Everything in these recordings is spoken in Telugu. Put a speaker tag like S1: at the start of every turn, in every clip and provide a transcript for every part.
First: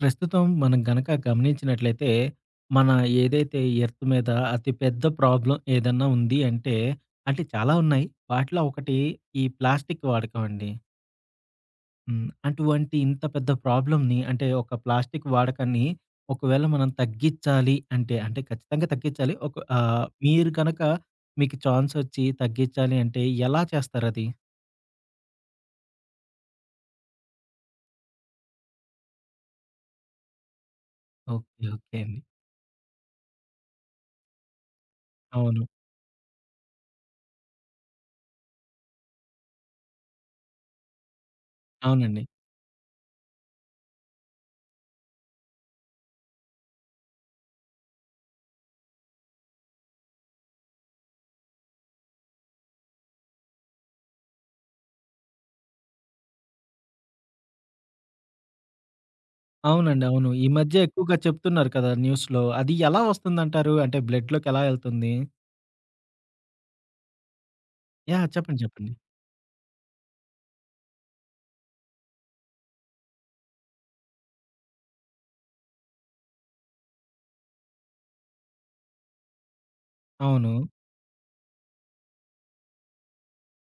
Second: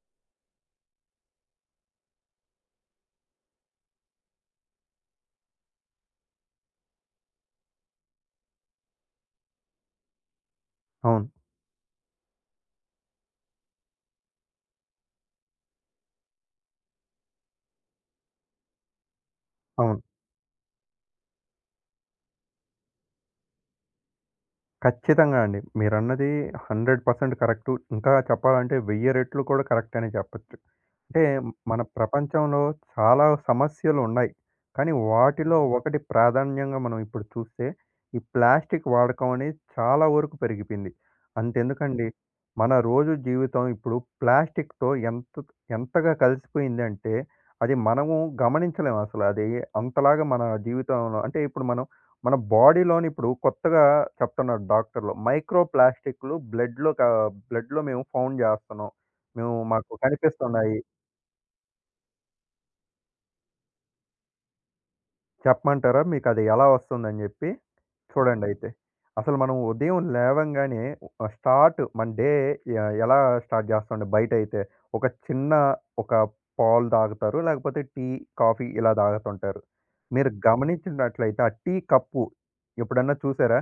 S1: ప్రస్తుతం మనం గనక గమనించినట్లయితే, మన ఏదైతే ఎర్త్ మీద అతి పెద్ద ప్రాబ్లమ్ ఏదన్నా ఉంది అంటే, అంటే చాలా ఉన్నాయి. వాటిలో ఒకటి ఈ ప్లాస్టిక్ వాడకం అండి.
S2: అవును.
S1: అటువంటి ఇంత పెద్ద ప్రాబ్లమ్‌ని అంటే ఒక ప్లాస్టిక్ వాడకాన్ని ఒకవేళ మనం తగ్గించాలి అంటే, అంటే ఖచ్చితంగా తగ్గించాలి. ఒక
S2: అవును.
S1: మీరు గనక మీకు ఛాన్స్ ఒచ్చి తగ్గించాలి అంటే ఎలా చేస్తారది?
S2: ఖచ్చితంగా అండి. మీరన్నది 100% కరెక్టు. ఇంకా చెప్పాలంటే 1000 రెట్లు కూడా కరెక్ట్ అనే చెప్పొచ్చు. అంటే
S1: ఓకే.
S2: మన
S1: ఓకే అండి.
S2: ప్రపంచంలో చాలా సమస్యలున్నాయి. కానీ వాటిలో
S1: అవును.
S2: ఒకటి ప్రాధాన్యంగా మనం ఇప్పుడు చూస్తే ఈ ప్లాస్టిక్ వాడకం అనేది చాలా వరకు పెరిగిపోయింది. అంతెందుకండి,
S1: అవునండి.
S2: మన రోజు జీవితం ఇప్పుడు ప్లాస్టిక్‌తో ఎంత ఎంతగా కలిసిపోయిందంటే అది మనము గమనించలేమసల. అది అంతలాగా మన జీవితంలో అంటే ఇప్పుడు మనం మన బాడీలోని ఇప్పుడు కొత్తగా చెప్తున్నారు డాక్టర్లు. మైక్రో ప్లాస్టిక్‌లు బ్లడ్‌లో మేము ఫౌండ్ చేస్తున్నాం. మేము మాకు
S1: అవునండి. అవును. ఈ
S2: కనిపిస్తున్నాయి.
S1: మధ్య ఎక్కువగా చెప్తున్నారు కదా! న్యూస్‌లో. అది ఎలా వస్తుందంటారు? అంటే బ్లడ్‌లోకి ఎలా ఎళ్తుంది?
S2: చెప్పమంటారా? మీకది ఎలా వస్తుందని జెప్పి?
S1: యాహ్! చెప్పండి.
S2: చూడండయితే.
S1: చెప్పండి.
S2: అసలు మనం ఉదయం లేవంగానే, స్టార్ట్ మన డే ఎ ఎలా స్టార్ట్ చేస్తామండి బయటయితే? ఒక చిన్న ఒక పాలు తాగుతారు, లేకపోతే టీ, కాఫీ ఇలా తాగుతుంటారు. మీరు
S1: అవును.
S2: గమనించినట్లయితే ఆ టీ కప్పు ఎప్పుడన్నా చూసారా?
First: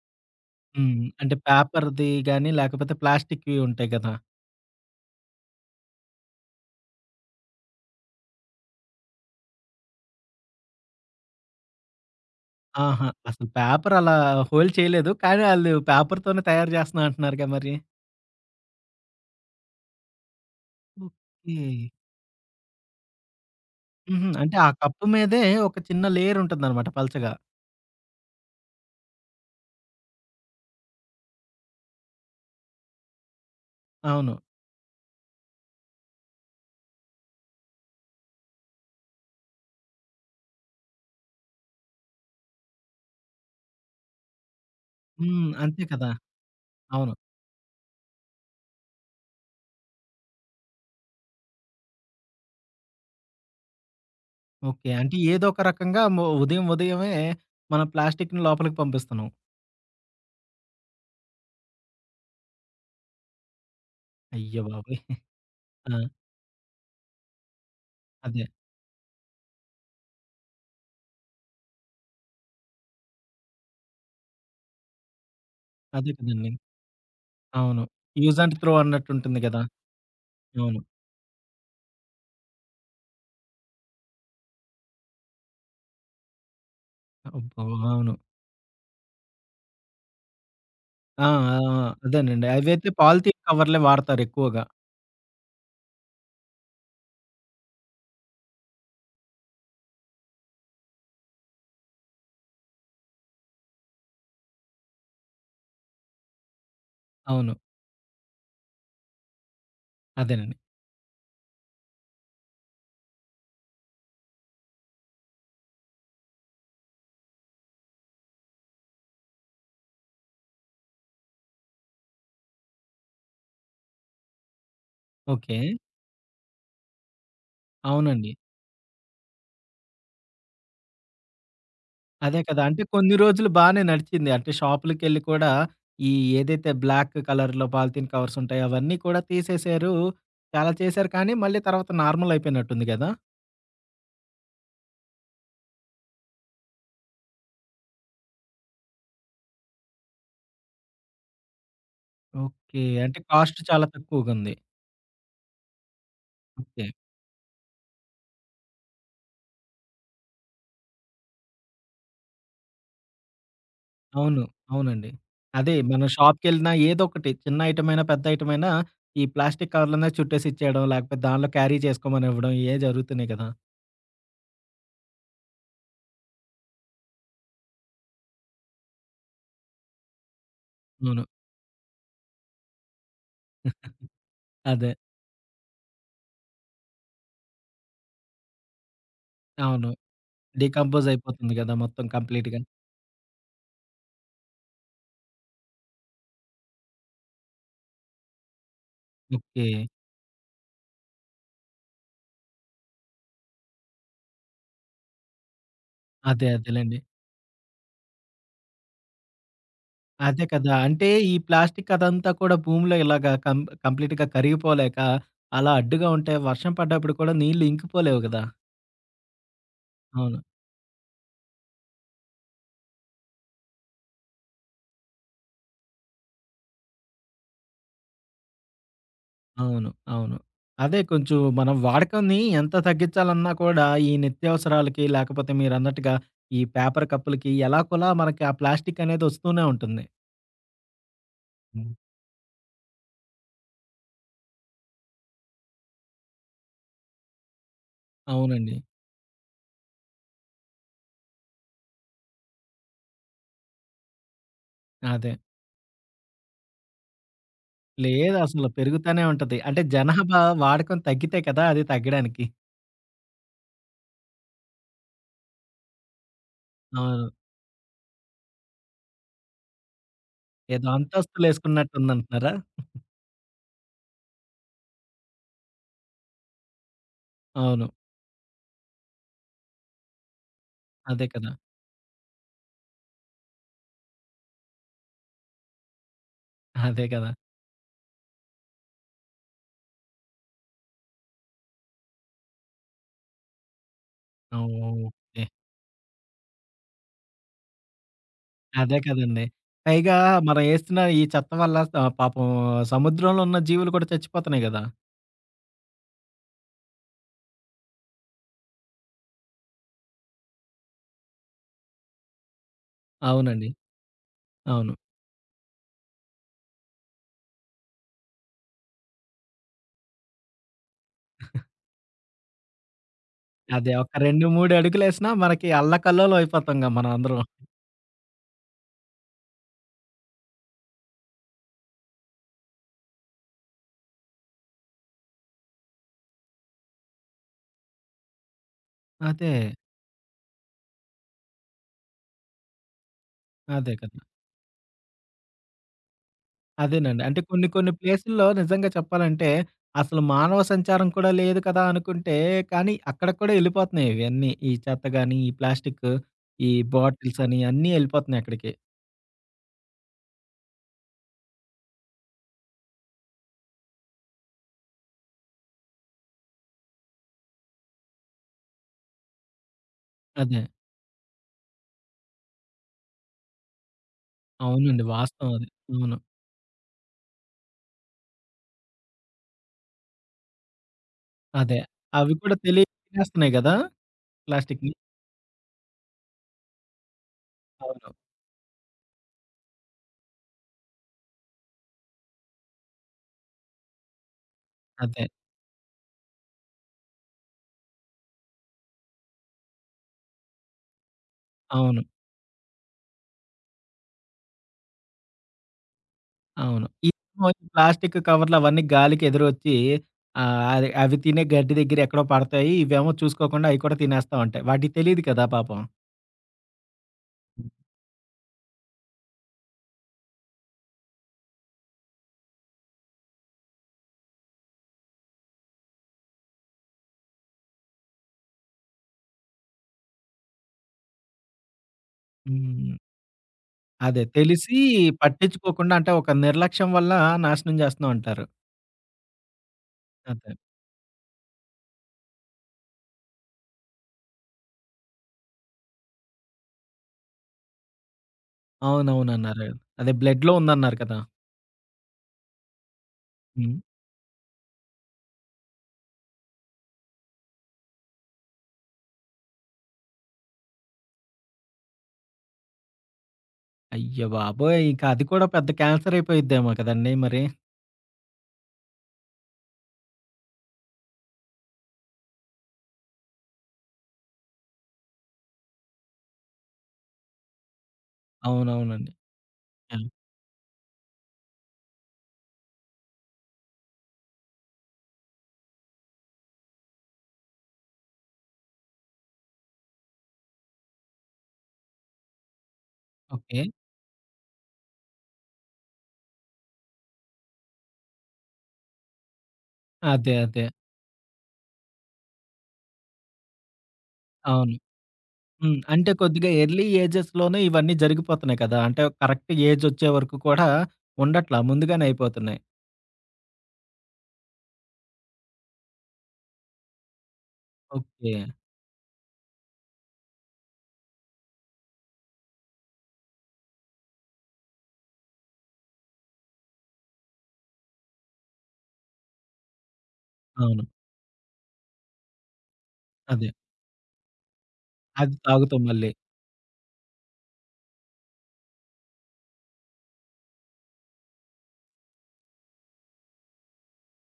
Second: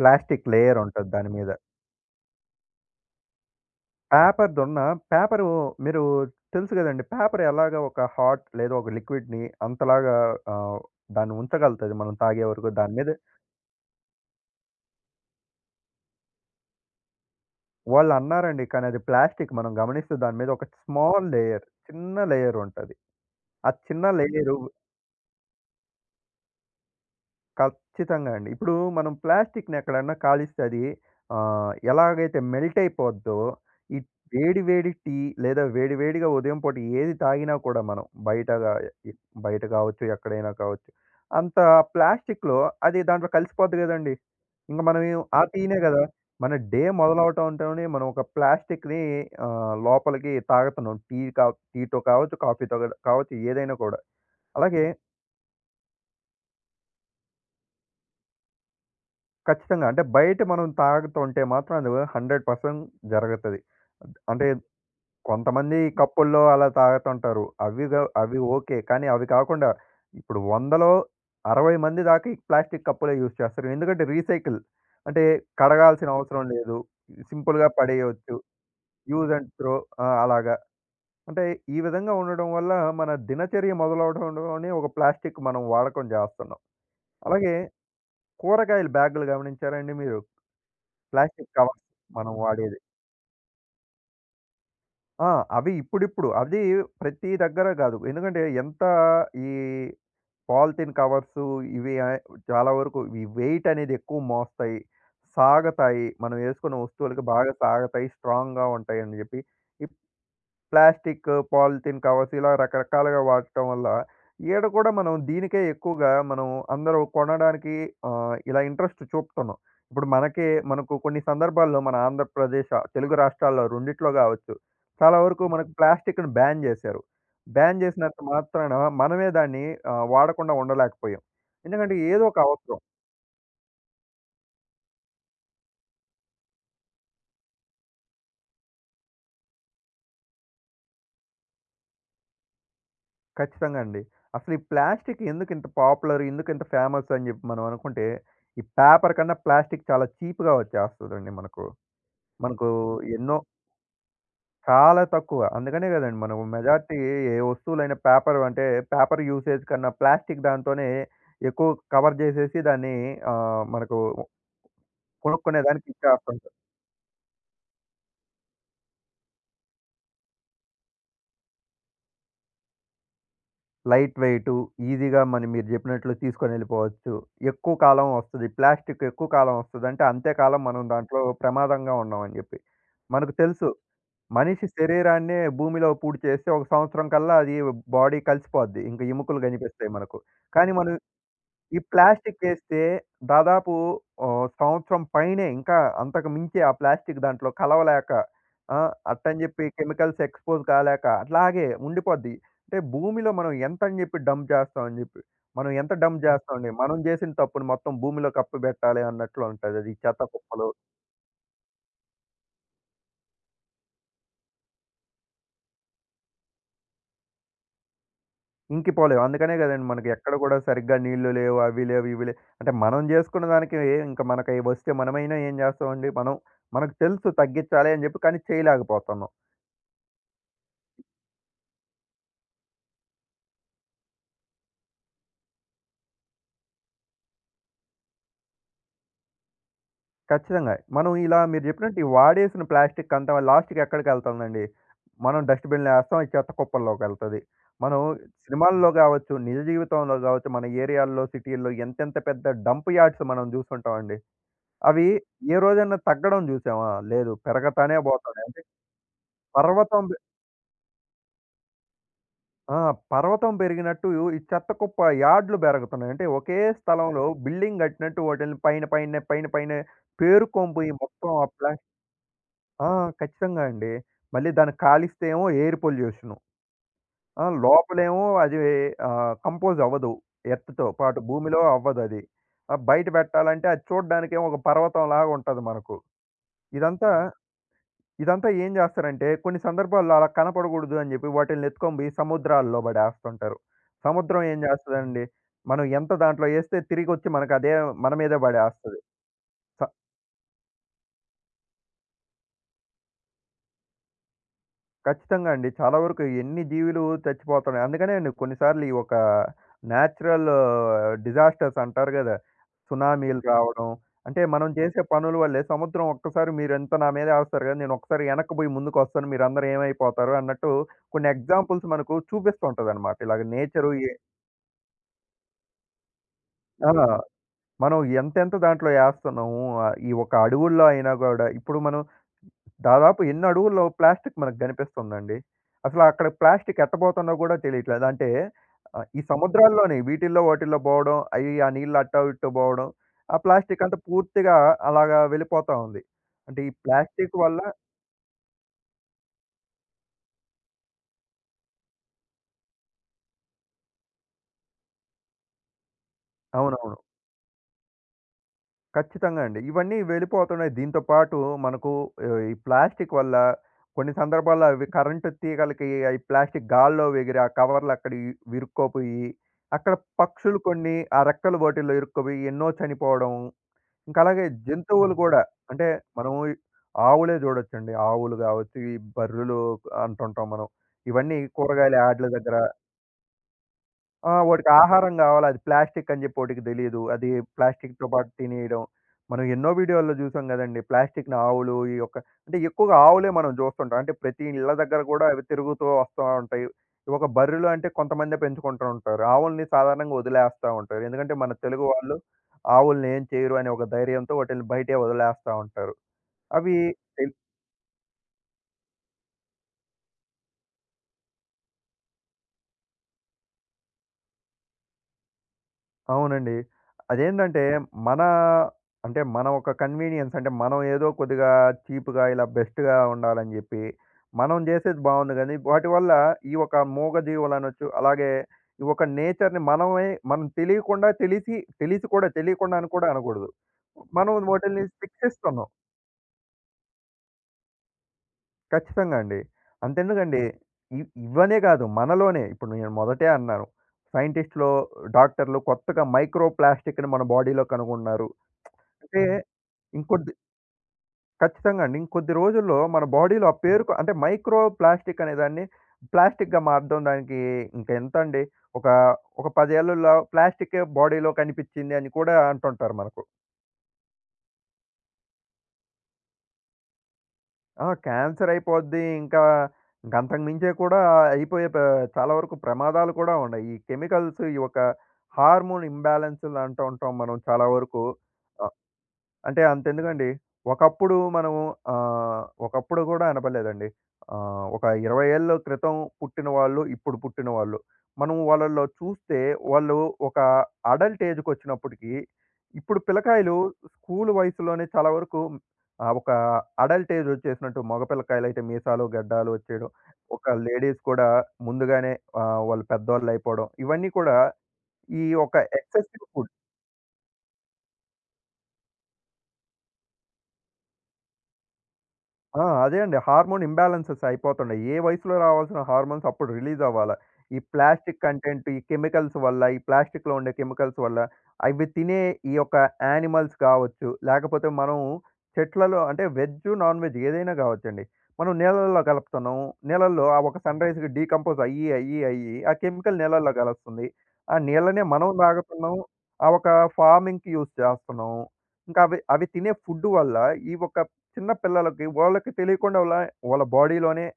S2: ప్లాస్టిక్ లేయర్
S1: హ్మ్.
S2: ఉంటది దాని
S1: అంటే
S2: మీద.
S1: పేపర్‌ది గాని, లేకపోతే ప్లాస్టిక్‌వి ఉంటాయి కదా!
S2: పేపర్‌దున్న పేపరు మీరు తెలుసు గదండీ! పేపర్ ఎలాగా ఒక హాట్ లేదా ఒక లిక్విడ్‌ని అంతలాగా ఆహ్, దాన్ని ఉంచగలుగుతది మనం తాగే వరకు. దాని
S1: ఆహా!
S2: మీద
S1: అసలు పేపర్ అలా హోల్డ్ చేయలేదు. కానీ ఆళ్ళు పేపర్‌తోనే తయారు చేస్తున్నా అంటున్నారుగా మరి.
S2: వాళ్ళన్నారండి. కానీ అది ప్లాస్టిక్ మనం గమనిస్తే దాని మీద ఒక స్మాల్
S1: ఓకే.
S2: లేయర్, చిన్న లేయరుంటది. ఆ చిన్న
S1: హుహు. అంటే
S2: లేయరు,
S1: ఆ కప్పు మీదే ఒక చిన్న లేయర్ ఉంటుందన్నమాట పలచగా.
S2: ఖచ్చితంగా అండి. ఇప్పుడు మనం ప్లాస్టిక్‌ని ఎక్కడన్నా కాలిస్తే అది, ఎలాగైతే మెల్ట్ అయిపోద్దో, ఈ
S1: అవును.
S2: వేడి వేడి టీ లేదా వేడి వేడిగా ఉదయం పూట ఏది తాగినా కూడా మనం బయటగా, ఎ బయట కావచ్చు, ఎక్కడైనా కావచ్చు. అంత ప్లాస్టిక్‌లో అది దాంట్లో కలిసిపోద్ది గదండీ! ఇంక మనం ఏం- ఆ
S1: హ్మ్.
S2: టీనే
S1: అంతే
S2: గదా!
S1: కదా!
S2: మన డే
S1: అవును.
S2: మొదలవటంతోనే మనం ఒక ప్లాస్టిక్‌ని లోపలికి తాగుతున్నాం. టీ కా టీతో కావచ్చు, కాఫీతో కావచ్చు, ఏదైనా కూడా. అలాగే
S1: ఓకే. అంటే ఏదో ఒక రకంగా ఉదయం ఉదయమే మనం ప్లాస్టిక్‌ని లోపలికి పంపిస్తున్నాం.
S2: ఖచ్చితంగా. అంటే బయట మనం తాగుతుంటే మాత్రం అది 100% జరుగుతది. అంటే
S1: అయ్య బాబోయ్!
S2: కొంతమంది
S1: ఆ!
S2: కప్పుల్లో అలా తాగుతుంటారు. అవి
S1: అదే.
S2: ఓకే. కానీ అవి కాకుండా ఇప్పుడు 100లో 60 మంది దాకా ఈ ప్లాస్టిక్ కప్పులే యూజ్ చేస్తారు. ఎందుకంటే రీసైకిల్, అంటే కడగాల్సిన
S1: అదే
S2: అవసరం
S1: కదండీ.
S2: లేదు. సింపుల్‌గా
S1: అవును.
S2: పడేయొచ్చు.
S1: యూజ్ అండ్ త్రో
S2: యూజ్
S1: అన్నట్టుంటుంది
S2: అండ్
S1: గదా!
S2: త్రో, ఆ! అలాగా.
S1: అవును.
S2: అంటే ఈ విధంగా ఉండడం వల్ల మన దినచర్య మొదలవడంలోనే ఒక ప్లాస్టిక్ మనం వాడకం చేస్తున్నాం. అలాగే
S1: అబ్బో! అవును.
S2: కూరగాయల బ్యాగులు గమనించారా అండి మీరు?
S1: ఆ!
S2: ప్లాస్టిక్
S1: ఆ! ఆ!
S2: కవర్స్ మనం
S1: అదేనండి.
S2: వాడేది.
S1: అవైతే పాలిథీన్ కవర్‌లే వాడతారు ఎక్కువగా.
S2: ఆ! అవి ఇప్పుడిప్పుడు. అది ప్రతి దగ్గర గాదు. ఎందుకంటే ఎంత ఈ పాలిథీన్ కవర్సు ఇవి, చాలా వరకు ఈ వెయిట్ అనేది ఎక్కువ మోస్తాయి. సాగతాయి. మనం యేసుకున్న వస్తువులకి బాగా
S1: అవును.
S2: సాగతాయి. స్ట్రాంగ్‌గా ఉంటాయని జెప్పి ఈ
S1: అదేనండి.
S2: ప్లాస్టిక్, పాలిథీన్ కవర్స్ ఇలా రకరకాలుగా వాడటం వల్ల, ఈడ కూడా మనం దీనికే ఎక్కువగా మనం అందరూ కొనడానికి ఇలా ఇంట్రెస్ట్ చూపుతున్నాం. ఇప్పుడు మనకే మనకు కొన్ని సందర్భాల్లో మన ఆంధ్రప్రదేశ్, ఆ, తెలుగు రాష్ట్రాల్లో రెండిట్లో గావచ్చు, చాలా వరకు
S1: ఓకే.
S2: మనకు ప్లాస్టిక్‌ని బ్యాన్ జేశారు. బ్యాన్ జేసినంత
S1: అవునండి.
S2: మాత్రాన మనమే దాన్ని వాడకుండా ఉండలేకపోయాం. ఎందుకంటే ఏదో
S1: అదే
S2: ఒక
S1: కదా!
S2: అవసరం.
S1: అంటే కొన్ని రోజులు బానే నడిచింది. అంటే షాపులకెళ్ళి కూడా ఈ ఏదైతే బ్లాక్ కలర్‌లో పాలిథీన్ కవర్స్ ఉంటాయో అవన్నీ కూడా తీసేశారు. చాలా చేశారు కానీ మళ్ళీ తర్వాత నార్మల్ అయిపోయినట్టుంది గదా!
S2: ఖచ్చితంగా అండి. అసలు ఈ ప్లాస్టిక్ ఎందుకు ఇంత పాపులర్, ఎందుకు ఇంత ఫేమస్ అని జెప్పి మనం అనుకుంటే, ఈ పేపర్ కన్నా ప్లాస్టిక్ చాలా చీప్‌గా వచ్చేస్తదండి మనకు. మనకు
S1: ఓకే. అంటే
S2: ఎన్నో,
S1: కాస్ట్ చాలా తక్కువగుంది.
S2: చాలా తక్కువ. అందుకనే గదండీ మనం
S1: ఓకే.
S2: మెజారిటీ ఏ వస్తువులైనా, పేపర్ అంటే పేపర్ యూసేజ్ కన్నా ప్లాస్టిక్ దాంతోనే ఎక్కువ కవర్ జేసేసి దాన్ని, మనకు
S1: అవును. అవునండి.
S2: కొనుక్కునే
S1: అదే
S2: దానికి
S1: మనం
S2: ఇచ్చేస్తుంటారు.
S1: షాప్‌కెళ్ళినా ఏదోకటి చిన్న ఐటమైనా, పెద్ద ఐటమైనా ఈ ప్లాస్టిక్ కవర్‌లోనే చుట్టేసి ఇచ్చేయడం, లేకపోతే దానిలో క్యారీ చేసుకోమని ఇవ్వడం ఇయే జరుగుతున్నాయి కదా!
S2: Light weight. ఈజీగా మరి మీరు జెప్పినట్లు తీసుకొనెళ్ళిపోవచ్చు. ఎక్కువ కాలం వస్తది. ప్లాస్టిక్ ఎక్కువ కాలం వస్తదంటే, అంతే కాలం మనం దాంట్లో
S1: అవును.
S2: ప్రమాదంగా ఉన్నామని జెప్పి. మనకు తెలుసు. మనిషి
S1: అదే.
S2: శరీరాన్నే భూమిలో పూడ్చేస్తే ఒక సంవత్సరం కల్లా అది, బాడీ కలిసిపోద్ది. ఇంక ఎముకలు
S1: అవును.
S2: గనిపిస్తాయి మనకు. కానీ మనం
S1: డీకంపోజ్ అయిపోతుంది కదా!
S2: ఈ
S1: మొత్తం
S2: ప్లాస్టిక్
S1: కంప్లీట్‌గా.
S2: ఏస్తే దాదాపు సంవత్సరం పైనే, ఇంకా అంతకు మించి ఆ ప్లాస్టిక్ దాంట్లో కలవలేక, ఆ! అట్టని
S1: ఓకే.
S2: జెప్పి కెమికల్స్ ఎక్స్‌పోజ్ కాలేక అట్లాగే ఉండిపోద్ది. అంటే భూమిలో మనం ఎంతని జెప్పి డంప్ జేస్తాం అని జెప్పి. మనం ఎంత డంప్
S1: అదే
S2: జేస్తామండి. మనం
S1: అదేలెండి.
S2: జేసిన తప్పును మొత్తం భూమిలో కప్పిబెట్టాలి అన్నట్లు ఉంటదది. చెత్త
S1: అదే
S2: కుప్పలు
S1: కదా! అంటే ఈ ప్లాస్టిక్ అదంతా కూడా భూమిలో ఇలాగా కంప్లీట్‌గా కరిగిపోలేక, అలా అడ్డుగా ఉంటే వర్షం పడ్డప్పుడు కూడా నీళ్ళు ఇంకిపోలేవు కదా!
S2: ఇంకిపోలేవు. అందుకనే గదండీ మనకి ఎక్కడ
S1: అవును.
S2: గూడా సరిగ్గా నీళ్లు లేవు. అవి లేవు, ఇవి లేవు. అంటే మనం జేసుకున్న దానికి, ఇంక మనకయి వస్తే మనమైనా ఏం జేస్తామండి. మనకు తెలుసు తగ్గిచ్చాలి అని జెప్పి, కానీ చేయలేకపోతున్నాం.
S1: అవును. అవును. అదే కొంచెం మనం వాడకంని ఎంత తగ్గించాలన్నా కూడా ఈ నిత్యావసరాలకి లేకపోతే మీరన్నట్టుగా ఈ పేపర్ కప్పులకి ఎలాగోలా మనకి ఆ ప్లాస్టిక్ అనేది వస్తూనే ఉంటుంది.
S2: ఖచ్చితంగా. మనం ఇలా మీరు
S1: హ్మ్.
S2: చెప్పినట్టు ఈ వాడేసిన ప్లాస్టిక్ అంతా లాస్ట్‌కి ఎక్కడికెళ్తుందండి? మనం డస్ట్‌బిన్‌లో ఏస్తాం. అది చెత్త కుప్పల్లోకెళ్తది. మనం
S1: అవునండి.
S2: సినిమాల్లో గావచ్చు, నిజ జీవితంలో గావచ్చు, మన ఏరియాల్లో, సిటీల్లో ఎంతెంత పెద్ద డంప్ యార్డ్స్ మనం జూసుంటామండి. అవి
S1: అదే.
S2: ఏ రోజైనా తగ్గడం జూసామా? లేదు. పెరగతానే బోతున్నాయి. అంటే
S1: లేదసలు పెరుగుతానే ఉంటది. అంటే
S2: పర్వతం బె
S1: జనాభా వాడకం తగ్గితే కదా! అది తగ్గడానికి.
S2: ఆ! పర్వతం పెరిగినట్టు ఈ చెత్త కుప్ప యార్డ్‌లు బెరగుతున్నాయి. అంటే ఒకే స్థలంలో
S1: అవును.
S2: బిల్డింగ్ గట్టినట్టు వాటిల్ని పైన పైనే, పైన పైనే పేరుకొని
S1: ఏదో
S2: పోయి మొత్తం ఆ ప్లా,
S1: అంతస్తులేసుకున్నట్టుందంటున్నారా?
S2: ఆ! ఖచ్చితంగా అండి. మళ్ళీ దాన్ని కాలిస్తే ఏమో ఎయిర్ పొల్యూషను. ఆ!
S1: అవును.
S2: లోపలేమో అది కంపోజ్ అవ్వదు. ఎర్త్‌తో పాటు
S1: అదే కదా!
S2: భూమిలో అవ్వదది. బయట పెట్టాలంటే అది చూడడానికేమో ఒక పర్వతంలాగా ఉంటది మనకు.
S1: అదే
S2: ఇదంతా
S1: కదా!
S2: ఇదంతా ఏం చేస్తారంటే కొన్ని సందర్భాల్లో అలా కనపడకూడదు అని చెప్పి వాటిల్ని ఎత్తుకొని పోయి సముద్రాల్లో పడేస్తుంటారు. సముద్రం ఏం చేస్తదండి?
S1: ఓకే.
S2: మనం ఎంత దాంట్లో ఎస్తే తిరిగొచ్చి మనకు అదే మన మీదే
S1: అదే
S2: పడేస్తది. స,
S1: కదండీ. పైగా మనం ఏస్తున్న ఈ చెత్త వల్ల పాపం సముద్రంలో ఉన్న జీవులు కూడా చచ్చిపోతున్నాయి గదా!
S2: ఖచ్చితంగా అండి. చాలా వరకు ఎన్ని జీవులు చచ్చిపోతున్నాయి. అందుకనే అండి కొన్నిసార్లు ఈ ఒక నేచురల్ డిజాస్టర్స్ అంటారు గదా! సునామీలు ఓకే.
S1: అవునండి.
S2: రావడం. అంటే మనం ఓకే.
S1: అవును.
S2: చేసే పనుల వల్లే సముద్రం ఒక్కసారి, మీరెంత నా మీద ఏస్తారు గదా! నేను ఒక్కసారి వెనక్కి పోయి ముందుకొస్తాను. మీరందరూ ఏమైపోతారు అన్నట్టు కొన్ని ఎగ్జాంపుల్స్ మనకు చూపిస్తూ ఉంటదనమాట. ఇలాగ నేచరు
S1: అదే ఒక
S2: ఎ
S1: 2, 3 అడుగులేసినా మనకి అల్లకల్లోలం అయిపోతాంగా
S2: ఆ!
S1: మనం అందరం.
S2: మనం ఎంతెంత దాంట్లో ఏస్తున్నాము. ఈ ఒక అడవుల్లో అయినా గూడా ఇప్పుడు మనం దాదాపు ఎన్ని అడుగుల్లో ప్లాస్టిక్ మనకు గనిపిస్తుందండి. అసలు అక్కడ ప్లాస్టిక్ ఎట్టబోతుందో గూడా తెలియట్లేదు. అంటే ఈ
S1: అదే.
S2: సముద్రాల్లోని వీటిల్లో వాటిల్లో బోవడం, అయి ఆ నీళ్ళు అట్టో ఇట్టో బోవడం, ఆ ప్లాస్టిక్
S1: అదే
S2: అంతా
S1: కదా!
S2: పూర్తిగా అలాగా వెళ్ళిపోతా ఉంది. అంటే ఈ
S1: అదేనండి.
S2: ప్లాస్టిక్
S1: అంటే
S2: వల్ల,
S1: కొన్ని కొన్ని ప్లేసుల్లో నిజంగా చెప్పాలంటే అసలు మానవ సంచారం కూడా లేదు కదా అనుకుంటే, కానీ అక్కడికి కూడా ఎళ్ళిపోతున్నాయి ఇవన్నీ. ఈ చెత్త గాని, ఈ ప్లాస్టిక్, ఈ
S2: అవునవును.
S1: బాటిల్స్ అని అన్నీ ఎళ్ళిపోతున్నాయి అక్కడికి.
S2: ఖచ్చితంగా అండి. ఇవన్నీ వెళ్ళిపోతున్నాయి. దీంతో పాటు మనకు ఈ ప్లాస్టిక్ వల్ల కొన్ని సందర్భాల్లో అవి కరెంటు తీగలకి అయి ప్లాస్టిక్ గాల్లో ఎగిరి ఆ కవర్లు అక్కడ ఇరుక్కోపోయి, అక్కడ పక్షులు
S1: అదే.
S2: కొన్ని ఆ రెక్కల బోటిల్లో ఇరుక్కుపోయి ఎన్నో చనిపోవడం. ఇంకా అలాగే
S1: అవునండి.
S2: జంతువులు అవును కూడా.
S1: వాస్తవం అది.
S2: అంటే
S1: అవును.
S2: మనం ఆవులే చూడొచ్చండి. ఆవులు కావచ్చు, ఈ బర్రెలు అంటుంటాం మనం. ఇవన్నీ
S1: అదే.
S2: కూరగాయల యాడ్ల
S1: అవి కూడా
S2: దగ్గర,
S1: తెలియక తినేస్తున్నాయి గదా!
S2: ఆ! వాటికి
S1: ప్లాస్టిక్‌ని.
S2: ఆహారం గావాలి. అది ప్లాస్టిక్ అని జెప్పి ఓటికి తెలీదు. అది ప్లాస్టిక్‌తో
S1: అవును.
S2: పాటు తినేయడం. మనం ఎన్నో వీడియోల్లో జూసాం గదండీ! ప్లాస్టిక్‌ని ఆవులు ఈ యొక్క, అంటే ఎక్కువగా ఆవులే మనం జూస్తుంటాం. అంటే ప్రతి ఇళ్ళ దగ్గర
S1: అదే.
S2: గూడా అవి తిరుగుతూ వస్తా ఉంటాయి. ఒక బర్రెలు అంటే కొంతమందే పెంచుకుంటూ ఉంటారు. ఆవుల్ని సాధారణంగా వదిలేస్తా ఉంటారు. ఎందుకంటే మన తెలుగు
S1: అవును.
S2: వాళ్ళు ఆవుల్ని ఏం చేయరు అనే ఒక ధైర్యంతో వాటిల్ని బయటే వదిలేస్తా ఉంటారు. అవి
S1: అవును.
S2: తె
S1: ఇవేమో ఈ ప్లాస్టిక్ కవర్‌లవన్నీ గాలికెదురొచ్చి అది అవి తినే గడ్డి దగ్గర ఎక్కడో పడతాయి. ఇవేమో చూసుకోకుండా అయి కూడా తినేస్తా ఉంటాయి. వాటికి తెలీదు కదా పాపం.
S2: అవునండి. అదేంటంటే మన, అంటే మన ఒక కన్వీనియన్స్, అంటే మనం ఏదో కొద్దిగా చీప్‌గా ఇలా బెస్ట్‌గా ఉండాలని జెప్పి, మనం జేసేది బావుంది గానీ, వాటి వల్ల ఈ ఒక మూగజీవులనొచ్చు, అలాగే ఈ ఒక నేచర్‌ని మనమే మనం తెలియకుండా, తెలిసి తెలిసి కూడా, తెలియకుండా అని
S1: హ్మ్.
S2: కూడా అనకూడదు.
S1: అదే
S2: మనం
S1: తెలిసి
S2: వాటిల్ని శిక్షిస్తున్నాం.
S1: పట్టించుకోకుండా అంటే ఒక నిర్లక్ష్యం వల్ల నాశనం జేస్తున్నాం అంటారు.
S2: ఖచ్చితంగా అండి. అంతెందుకండి
S1: అదే.
S2: ఇవ్వనే గాదు, మనలోనే ఇప్పుడు నేను మొదటే అన్నాను. సైంటిస్ట్‌లో, డాక్టర్‌లు కొత్తగా మైక్రో ప్లాస్టిక్‌ని మన బాడీలో కనుగొన్నారు. అంటే
S1: అవునవునన్నారు. అదే
S2: ఇంకొద్ది,
S1: బ్లడ్‌లో ఉందన్నారు కదా!
S2: ఖచ్చితంగా అండి. ఇంకొద్ది రోజుల్లో మన బాడీలో ఆ
S1: హ్మ్.
S2: పేరుకు అంటే మైక్రో ప్లాస్టిక్ అనేదాన్ని ప్లాస్టిక్‌గా మార్చడం దానికి ఇంకా ఎంతండి. ఒక, ఒక 10 ఏళ్లలో ప్లాస్టికే బాడీలో కనిపించింది అని కూడా అంటుంటారు మనకు.
S1: అయ్య బాబోయ్! ఇక అది కూడా పెద్ద క్యాన్సర్ అయిపోయిద్దేమో కదండీ మరి!
S2: ఆ! క్యాన్సర్ అయిపోద్ది. ఇంకా అంతకు మించే కూడా అయిపోయే ప చాలా వరకు ప్రమాదాలు కూడా ఉన్నాయి. ఈ కెమికల్స్, ఈ ఒక హార్మోన్ ఇంబాలెన్స్‌లు అంటూ ఉంటాం మనం చాలా వరకు.
S1: అవునవునండి.
S2: అంటే
S1: ఆ!
S2: అంతెందుకండి. ఒకప్పుడు మనము ఒకప్పుడు గూడా అనబడలేదండి. ఒక 20 ఏళ్ల క్రితం పుట్టిన వాళ్ళు, ఇప్పుడు పుట్టిన వాళ్ళు. మనం వాళ్ళలో చూస్తే వాళ్ళు ఒక అడల్ట్ ఏజ్‌కొచ్చినప్పటికి, ఇప్పుడు పిల్లకాయలు
S1: ఓకే.
S2: స్కూల్ వయసులోనే చాలా వరకు ఒక అడల్ట్ ఏజ్ వచ్చేసినట్టు, మగ పిల్లకాయలైతే మీసాలు, గడ్డాలు వచ్చేయడం.
S1: అదే.
S2: ఒక
S1: అదే.
S2: లేడీస్ కూడా ముందుగానే వాళ్ళు పెద్దోళ్ళయిపోవడం. ఇవన్నీ కూడా
S1: అవును.
S2: ఈ ఒక
S1: హ్మ్. అంటే
S2: ఎక్సెసివ్
S1: కొద్దిగా
S2: ఫుడ్,
S1: ఎర్లీ ఏజెస్‌లోనే ఇవన్నీ జరిగిపోతున్నాయి కదా! అంటే కరెక్ట్ ఏజొచ్చే వరకు కూడా ఉండట్లా ముందుగానే అయిపోతున్నాయి.
S2: ఆ! అదే అండి. హార్మోన్ ఇంబాలెన్సెస్ అయిపోతున్నాయి. ఏ వయసులో రావాల్సిన హార్మోన్స్ అప్పుడు రిలీజ్ అవ్వాల. ఈ ప్లాస్టిక్
S1: ఓకే.
S2: కంటెంట్, ఈ కెమికల్స్ వల్ల, ఈ ప్లాస్టిక్‌లో ఉండే కెమికల్స్ వల్ల, అవి తినే ఈ యొక్క యానిమల్స్ కావచ్చు, లేకపోతే మనం చెట్లలో అంటే వెజ్, నాన్ వెజ్ ఏదైనా కావచ్చండి. మనం నీళ్ళల్లో కలుపుతున్నాం. నీళ్ళల్లో ఆ ఒక
S1: అవును.
S2: సన్‌రైజ్‌కి డీకంపోజ్ అయ్యి ఆ కెమికల్
S1: అదే.
S2: నీళ్ళల్లో కలుస్తుంది. ఆ నీళ్ళనే మనం
S1: అది తాగుతాం
S2: తాగుతున్నాం.
S1: మళ్ళీ.
S2: ఆ ఒక ఫార్మింగ్‌కి యూజ్ చేస్తున్నాం. ఇంకా అవి అవి తినే ఫుడ్ వల్ల ఈ ఒక చిన్న పిల్లలకి వాళ్ళకి తెలియకుండా వాళ్ళ వాళ్ళ బాడీలోనే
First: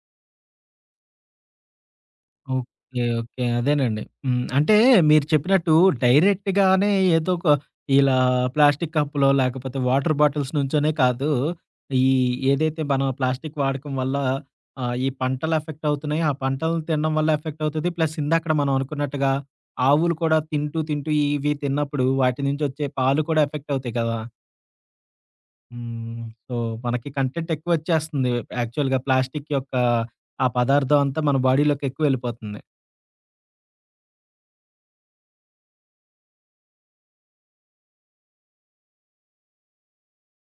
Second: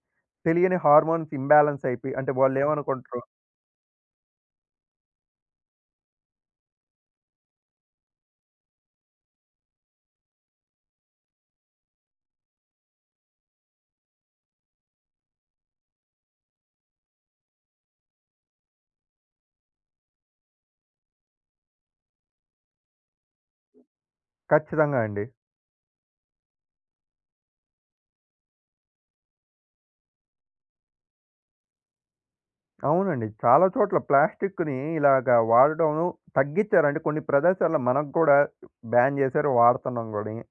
S2: తెలియని హార్మోన్స్ ఇంబ్యాలెన్స్ అయిపోయి, అంటే వాళ్ళు
S1: ఓకే.
S2: ఏమనుకుంటారు.
S1: ఓకే. అదేనండి. హ్మ్. అంటే మీరు చెప్పినట్టు డైరెక్ట్‌గానే ఏదో ఒక ఇలా ప్లాస్టిక్ కప్పు‌లో లేకపోతే వాటర్ బాటిల్స్ నుంచోనే కాదు. ఈ ఏదైతే మనం ప్లాస్టిక్ వాడకం వల్ల ఈ పంటలు ఎఫెక్ట్ అవుతున్నాయి. ఆ పంటలను తినడం వల్ల ఎఫెక్ట్ అవుతది. ప్లస్ ఇందాకడ మనం అనుకున్నట్టుగా ఆవులు కూడా తింటూ, తింటూ ఇవి తిన్నప్పుడు వాటి నుంచి వచ్చే పాలు కూడా ఎఫెక్ట్ అవుతాయి కదా!
S2: ఖచ్చితంగా అండి.
S1: హ్మ్. సో, మనకి కంటెంట్ ఎక్కువొచ్చేస్తుంది. యాక్చువల్‌గా ప్లాస్టిక్ యొక్క ఆ పదార్థం అంతా మన బాడీలోకి ఎక్కువ వెళ్ళిపోతుంది.
S2: అవునండి. చాలా చోట్ల ప్లాస్టిక్‌ని ఇలాగా వాడడం తగ్గించారండి. కొన్ని ప్రదేశాల్లో మనకు కూడా బ్యాన్ చేశారు. వాడుతున్నాం కూడాని.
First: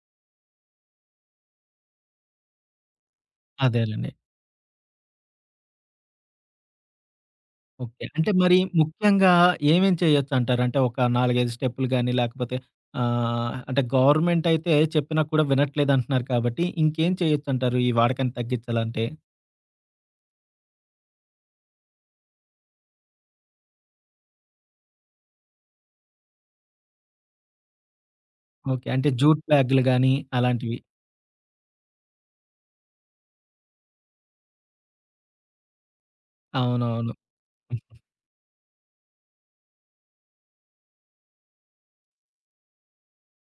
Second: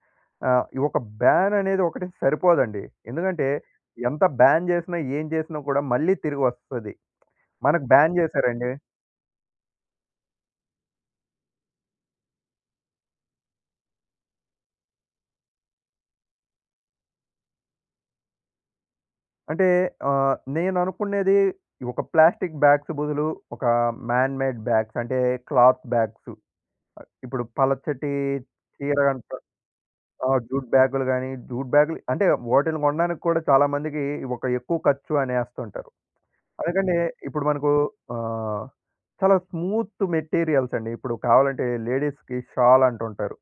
S2: ఈ ఒక బ్యాన్ అనేది ఒకటి సరిపోదండి. ఎందుకంటే
S1: అదేలెండి.
S2: ఎంత బ్యాన్ చేసినా, ఏం చేసినా కూడా మళ్ళీ తిరిగొస్తది. మనకు
S1: ఓకే.
S2: బ్యాన్
S1: అంటే మరి
S2: చేశారండి.
S1: ముఖ్యంగా ఏమేం చేయొచ్చంటారు? అంటే ఒక 4, 5 స్టెప్పులు గాని లేకపోతే అంటే గవర్నమెంట్ అయితే చెప్పినా కూడా వినట్లేదంటున్నారు కాబట్టి ఇంకేం చేయొచ్చంటారు ఈ వాడకాన్ని తగ్గించాలంటే?
S2: అంటే నేననుకునేది ఒక ప్లాస్టిక్ బ్యాగ్స్ బదులు ఒక మ్యాన్ మేడ్ బ్యాగ్స్, అంటే క్లాత్ బ్యాగ్స్. ఇప్పుడు పలచటి
S1: ఓకే.
S2: చీర
S1: అంటే
S2: అంట
S1: జూట్ బ్యాగులు గాని
S2: ఆ! జూట్
S1: అలాంటివి.
S2: బ్యాగులు గాని, జూట్ బ్యాగులు అంటే వాటిని కొనడానికి కూడా చాలా మందికి ఒక ఎక్కువ ఖర్చు అనేస్తుంటారు. అందుకని
S1: అవునవును.
S2: ఇప్పుడు మనకు ఆహ్, చాలా స్మూత్ మెటీరియల్స్ అండి. ఇప్పుడు కావాలంటే లేడీస్‌కి షాల్ అంటుంటారు.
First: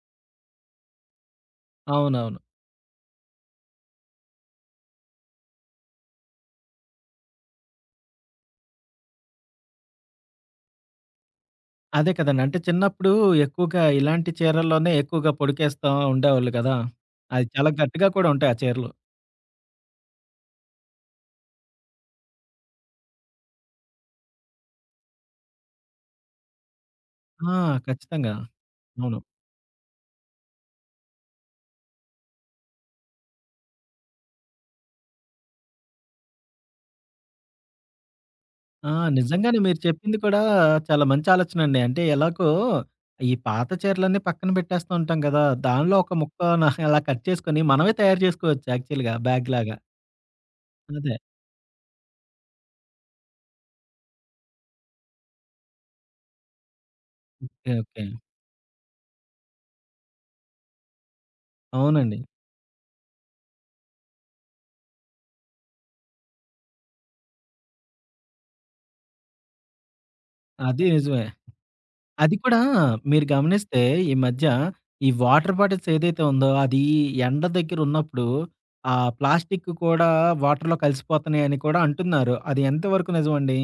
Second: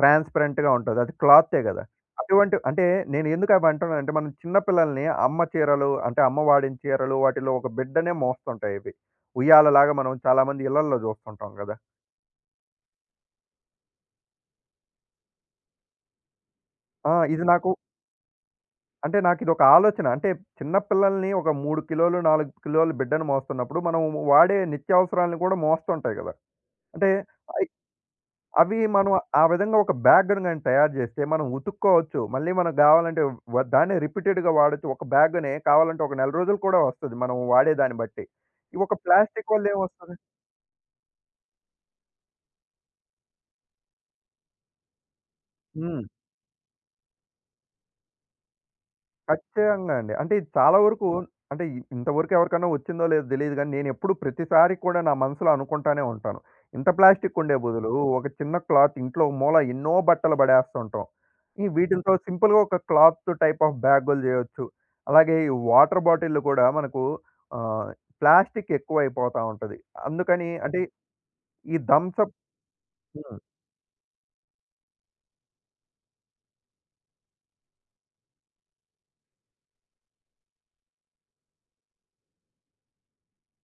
S2: ట్రాన్స్‌పరెంట్‌గా ఉంటది. అది క్లాతే గదా!
S1: అవునవును.
S2: అటువంటి అంటే, నేను ఎందుకు అవి అంటున్నానంటే, మనం చిన్న పిల్లల్ని అమ్మ చీరలు అంటే, అమ్మ వాడిన చీరలు వాటిలో ఒక బిడ్డనే మోస్తుంటాయి ఇవి. ఉయ్యాలలాగా మనం చాలామంది ఇళ్లల్లో జూస్తుంటాం గదా!
S1: అదే కదండీ. అంటే చిన్నప్పుడు ఎక్కువగా ఇలాంటి చీరల్లోనే ఎక్కువగా పొడికేస్తా ఉండేవాళ్ళు కదా!
S2: ఆ! ఇది
S1: అది చాలా
S2: నాకు
S1: గట్టిగా కూడా ఉంటాయి ఆ చీరలు.
S2: అంటే నాకిదొక ఆలోచన. అంటే చిన్న పిల్లల్ని ఒక 3 కిలోలు, 4 కిలోల బిడ్డను మోస్తున్నప్పుడు, మనం వాడే నిత్యావసరాలను గూడా మోస్తుంటాయి గదా! అంటే
S1: ఆ! ఖచ్చితంగా.
S2: అవి మనం
S1: అవును.
S2: ఆ విధంగా ఒక బ్యాగ్‌ను గాని తయారు జేస్తే మనం ఉతుక్కోవచ్చు. మళ్ళీ మనకు గావాలంటే దాన్నే రిపీటెడ్‌గా వాడొచ్చు. ఒక బ్యాగ్‌నే కావాలంటే ఒక నెల రోజులు కూడా వస్తది, మనం వాడే దాన్ని బట్టి. ఈ
S1: ఆ!
S2: ఒక ప్లాస్టిక్
S1: నిజంగానే
S2: వల్ల
S1: మీరు
S2: ఏమొస్తది?
S1: చెప్పింది కూడా చాలా మంచి ఆలోచనండి. అంటే ఎలాగో ఈ పాత చీరలన్నీ పక్కన పెట్టేస్తూ ఉంటాం కదా! దానిలో
S2: హ్మ్.
S1: ఒక ముక్కన అలా కట్ చేసుకొని మనమే తయారు చేసుకోవచ్చు యాక్చువల్‌గా బ్యాగ్‌లాగా.
S2: ఖచ్చితంగా అండి. అంటే ఇది చాలా వరకు,
S1: అదే.
S2: అంటే ఇ- ఇంతవరకు ఎవరికైనా వచ్చిందో లేదో తెలీదు గానీ, నేనెప్పుడు ప్రతిసారి కూడా నా మనసులో అనుకుంటానే ఉంటాను. ఇంత ప్లాస్టిక్ ఉండే
S1: ఓకే.
S2: బదులు
S1: ఓకే.
S2: ఒక చిన్న క్లాత్, ఇంట్లో ఒక మూల ఎన్నో బట్టలు పడేస్తుంటాం. ఈ వీటిలతో
S1: అవునండి.
S2: సింపుల్‌గా ఒక క్లాత్ టైప్ ఆఫ్ బ్యాగులు చేయొచ్చు. అలాగే ఈ వాటర్ బాటిల్‌లు కూడా మనకు ఆహ్, ప్లాస్టిక్ ఎక్కువైపోతా ఉంటది. అందుకని అంటే
S1: అది నిజమే.
S2: ఈ థమ్సప్.
S1: అది కూడా మీరు
S2: హ్మ్.
S1: గమనిస్తే ఈ మధ్య ఈ వాటర్ బాటిల్స్ ఏదైతే ఉందో అది ఎండ దగ్గర ఉన్నప్పుడు ఆ ప్లాస్టిక్ కూడా వాటర్‌లో కలిసిపోతున్నాయి అని కూడా అంటున్నారు. అది ఎంతవరకు నిజమండి?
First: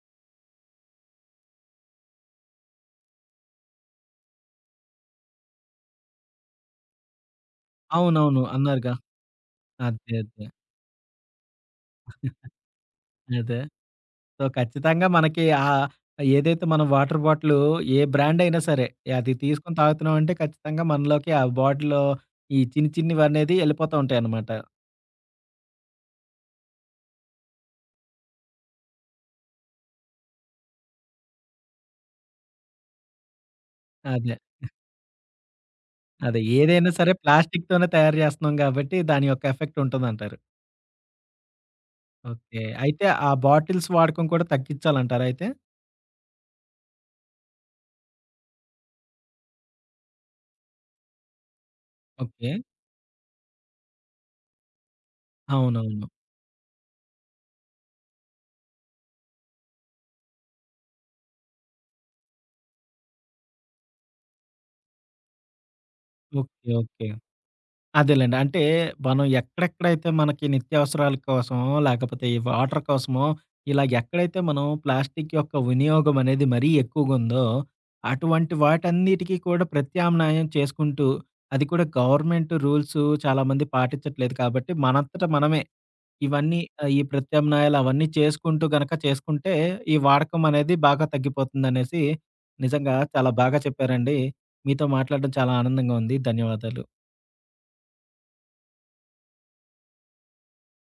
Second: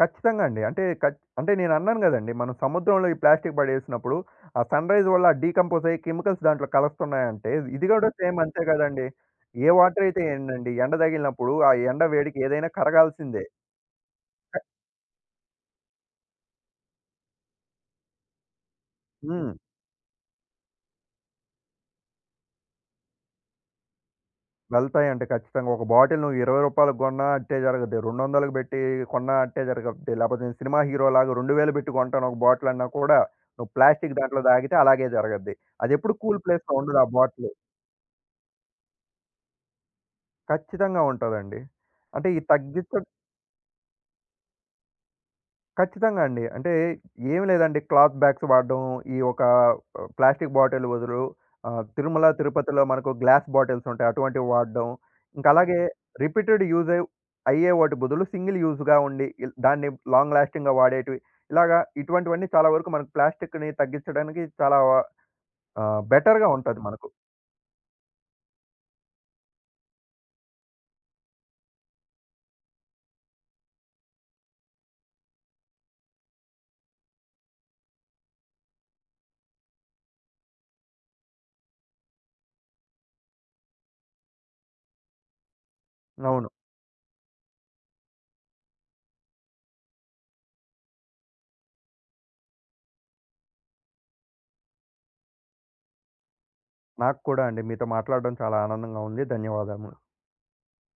S2: ఖచ్చితంగా అండి. అంటే నేను అన్నాను గదండీ! మనం సముద్రంలో ఈ ప్లాస్టిక్ పడేసినప్పుడు ఆ సన్‌రైజ్ వల్ల డీకంపోజ్ అయ్యి కెమికల్స్ దాంట్లో కలుస్తున్నాయంటే, ఇది గూడా సేమ్
S1: అవునవును.
S2: అంతే
S1: అన్నారుగా.
S2: గదండీ! ఏ వాటర్
S1: అదే.
S2: అయితే
S1: అదే.
S2: ఏంటండి? ఎండ తగిలినప్పుడు ఆ ఎండ వేడికి ఏదైనా కరగాల్సిందే.
S1: అదే. సో,
S2: క,
S1: ఖచ్చితంగా మనకి ఏదైతే మనం వాటర్ బాటిలు ఏ బ్రాండ్ అయినా సరే, అది
S2: హ్మ్.
S1: తీసుకొని తాగుతున్నామంటే ఖచ్చితంగా మనలోకి ఆ బాటిల్‌లో ఈ చిన్ని చిన్నివనేది ఎళ్ళిపోతా ఉంటాయన్నమాట.
S2: వెళ్తాయండి ఖచ్చితంగా. ఒక బాటిల్ నువ్వు ₹20కి గొన్నా అట్టే జరగద్ది. 200కి బెట్టి కొన్నా అట్టే జరగద్ది. లేపోతే నేను సినిమా హీరోలాగా 2000 బెట్టి కొంటాను ఒక బాటిల్ అన్నా కూడా, నువ్వు ప్లాస్టిక్
S1: అదే.
S2: దాంట్లో తాగితే అలాగే జరగద్ది. అదెప్పుడు
S1: అదే.
S2: కూల్ ప్లేస్‌లో
S1: ఏదైనా
S2: ఉండదు ఆ
S1: సరే
S2: బాటిల్.
S1: ప్లాస్టిక్‌తోనే తయారు చేస్తున్నాం కాబట్టి దాని యొక్క ఎఫెక్ట్ ఉంటదంటారు.
S2: ఖచ్చితంగా ఉంటదండి. అంటే ఈ
S1: ఓకే.
S2: తగ్గించ,
S1: అయితే ఆ బాటిల్స్ వాడకం కూడా తగ్గించాలంటారా అయితే?
S2: ఖచ్చితంగా అండి. అంటే ఏం లేదండి, క్లాత్ బ్యాగ్స్ వాడడం, ఈ ఒక ప్లాస్టిక్ బాటిల్ బదులు తిరుమల,
S1: ఓకే.
S2: తిరుపతిలో మనకు గ్లాస్ బాటిల్స్ ఉంటాయి. అటువంటివి వాడడం. ఇంకా అలాగే
S1: అవునవును.
S2: రిపీటెడ్ యూజ్ అయ్ అయ్యే వాటి బదులు, సింగిల్ యూజ్‌గా ఉండి ఇల్ దాన్ని లాంగ్ లాస్టింగ్‌గా వాడేటివి. ఇలాగా ఇటువంటివన్నీ చాలా వరకు మనకు ప్లాస్టిక్‌ని తగ్గించడానికి చాలా బెటర్‌గా
S1: ఓకే.
S2: ఉంటది
S1: ఓకే.
S2: మనకు.
S1: అదేలెండి. అంటే మనం ఎక్కడెక్కడైతే మనకి నిత్యావసరాల కోసమో, లేకపోతే ఈ వాటర్ కోసమో, ఇలా ఎక్కడైతే మనం ప్లాస్టిక్ యొక్క వినియోగం అనేది మరీ ఎక్కువగుందో, అటువంటి వాటన్నిటికి కూడా ప్రత్యామ్నాయం చేసుకుంటూ, అది కూడా గవర్నమెంట్ రూల్స్ చాలామంది పాటించట్లేదు కాబట్టి, మనంతట మనమే
S2: అవును.
S1: ఇవన్నీ ఈ ప్రత్యామ్నాయాలు అవన్నీ చేసుకుంటూ గనక చేసుకుంటే, ఈ వాడకం అనేది బాగా తగ్గిపోతుందనేసి నిజంగా చాలా బాగా చెప్పారండి. మీతో మాట్లాడడం చాలా ఆనందంగా ఉంది. ధన్యవాదాలు.
S2: నాకు కూడా అండి. మీతో మాట్లాడడం చాలా ఆనందంగా ఉంది. ధన్యవాదాము.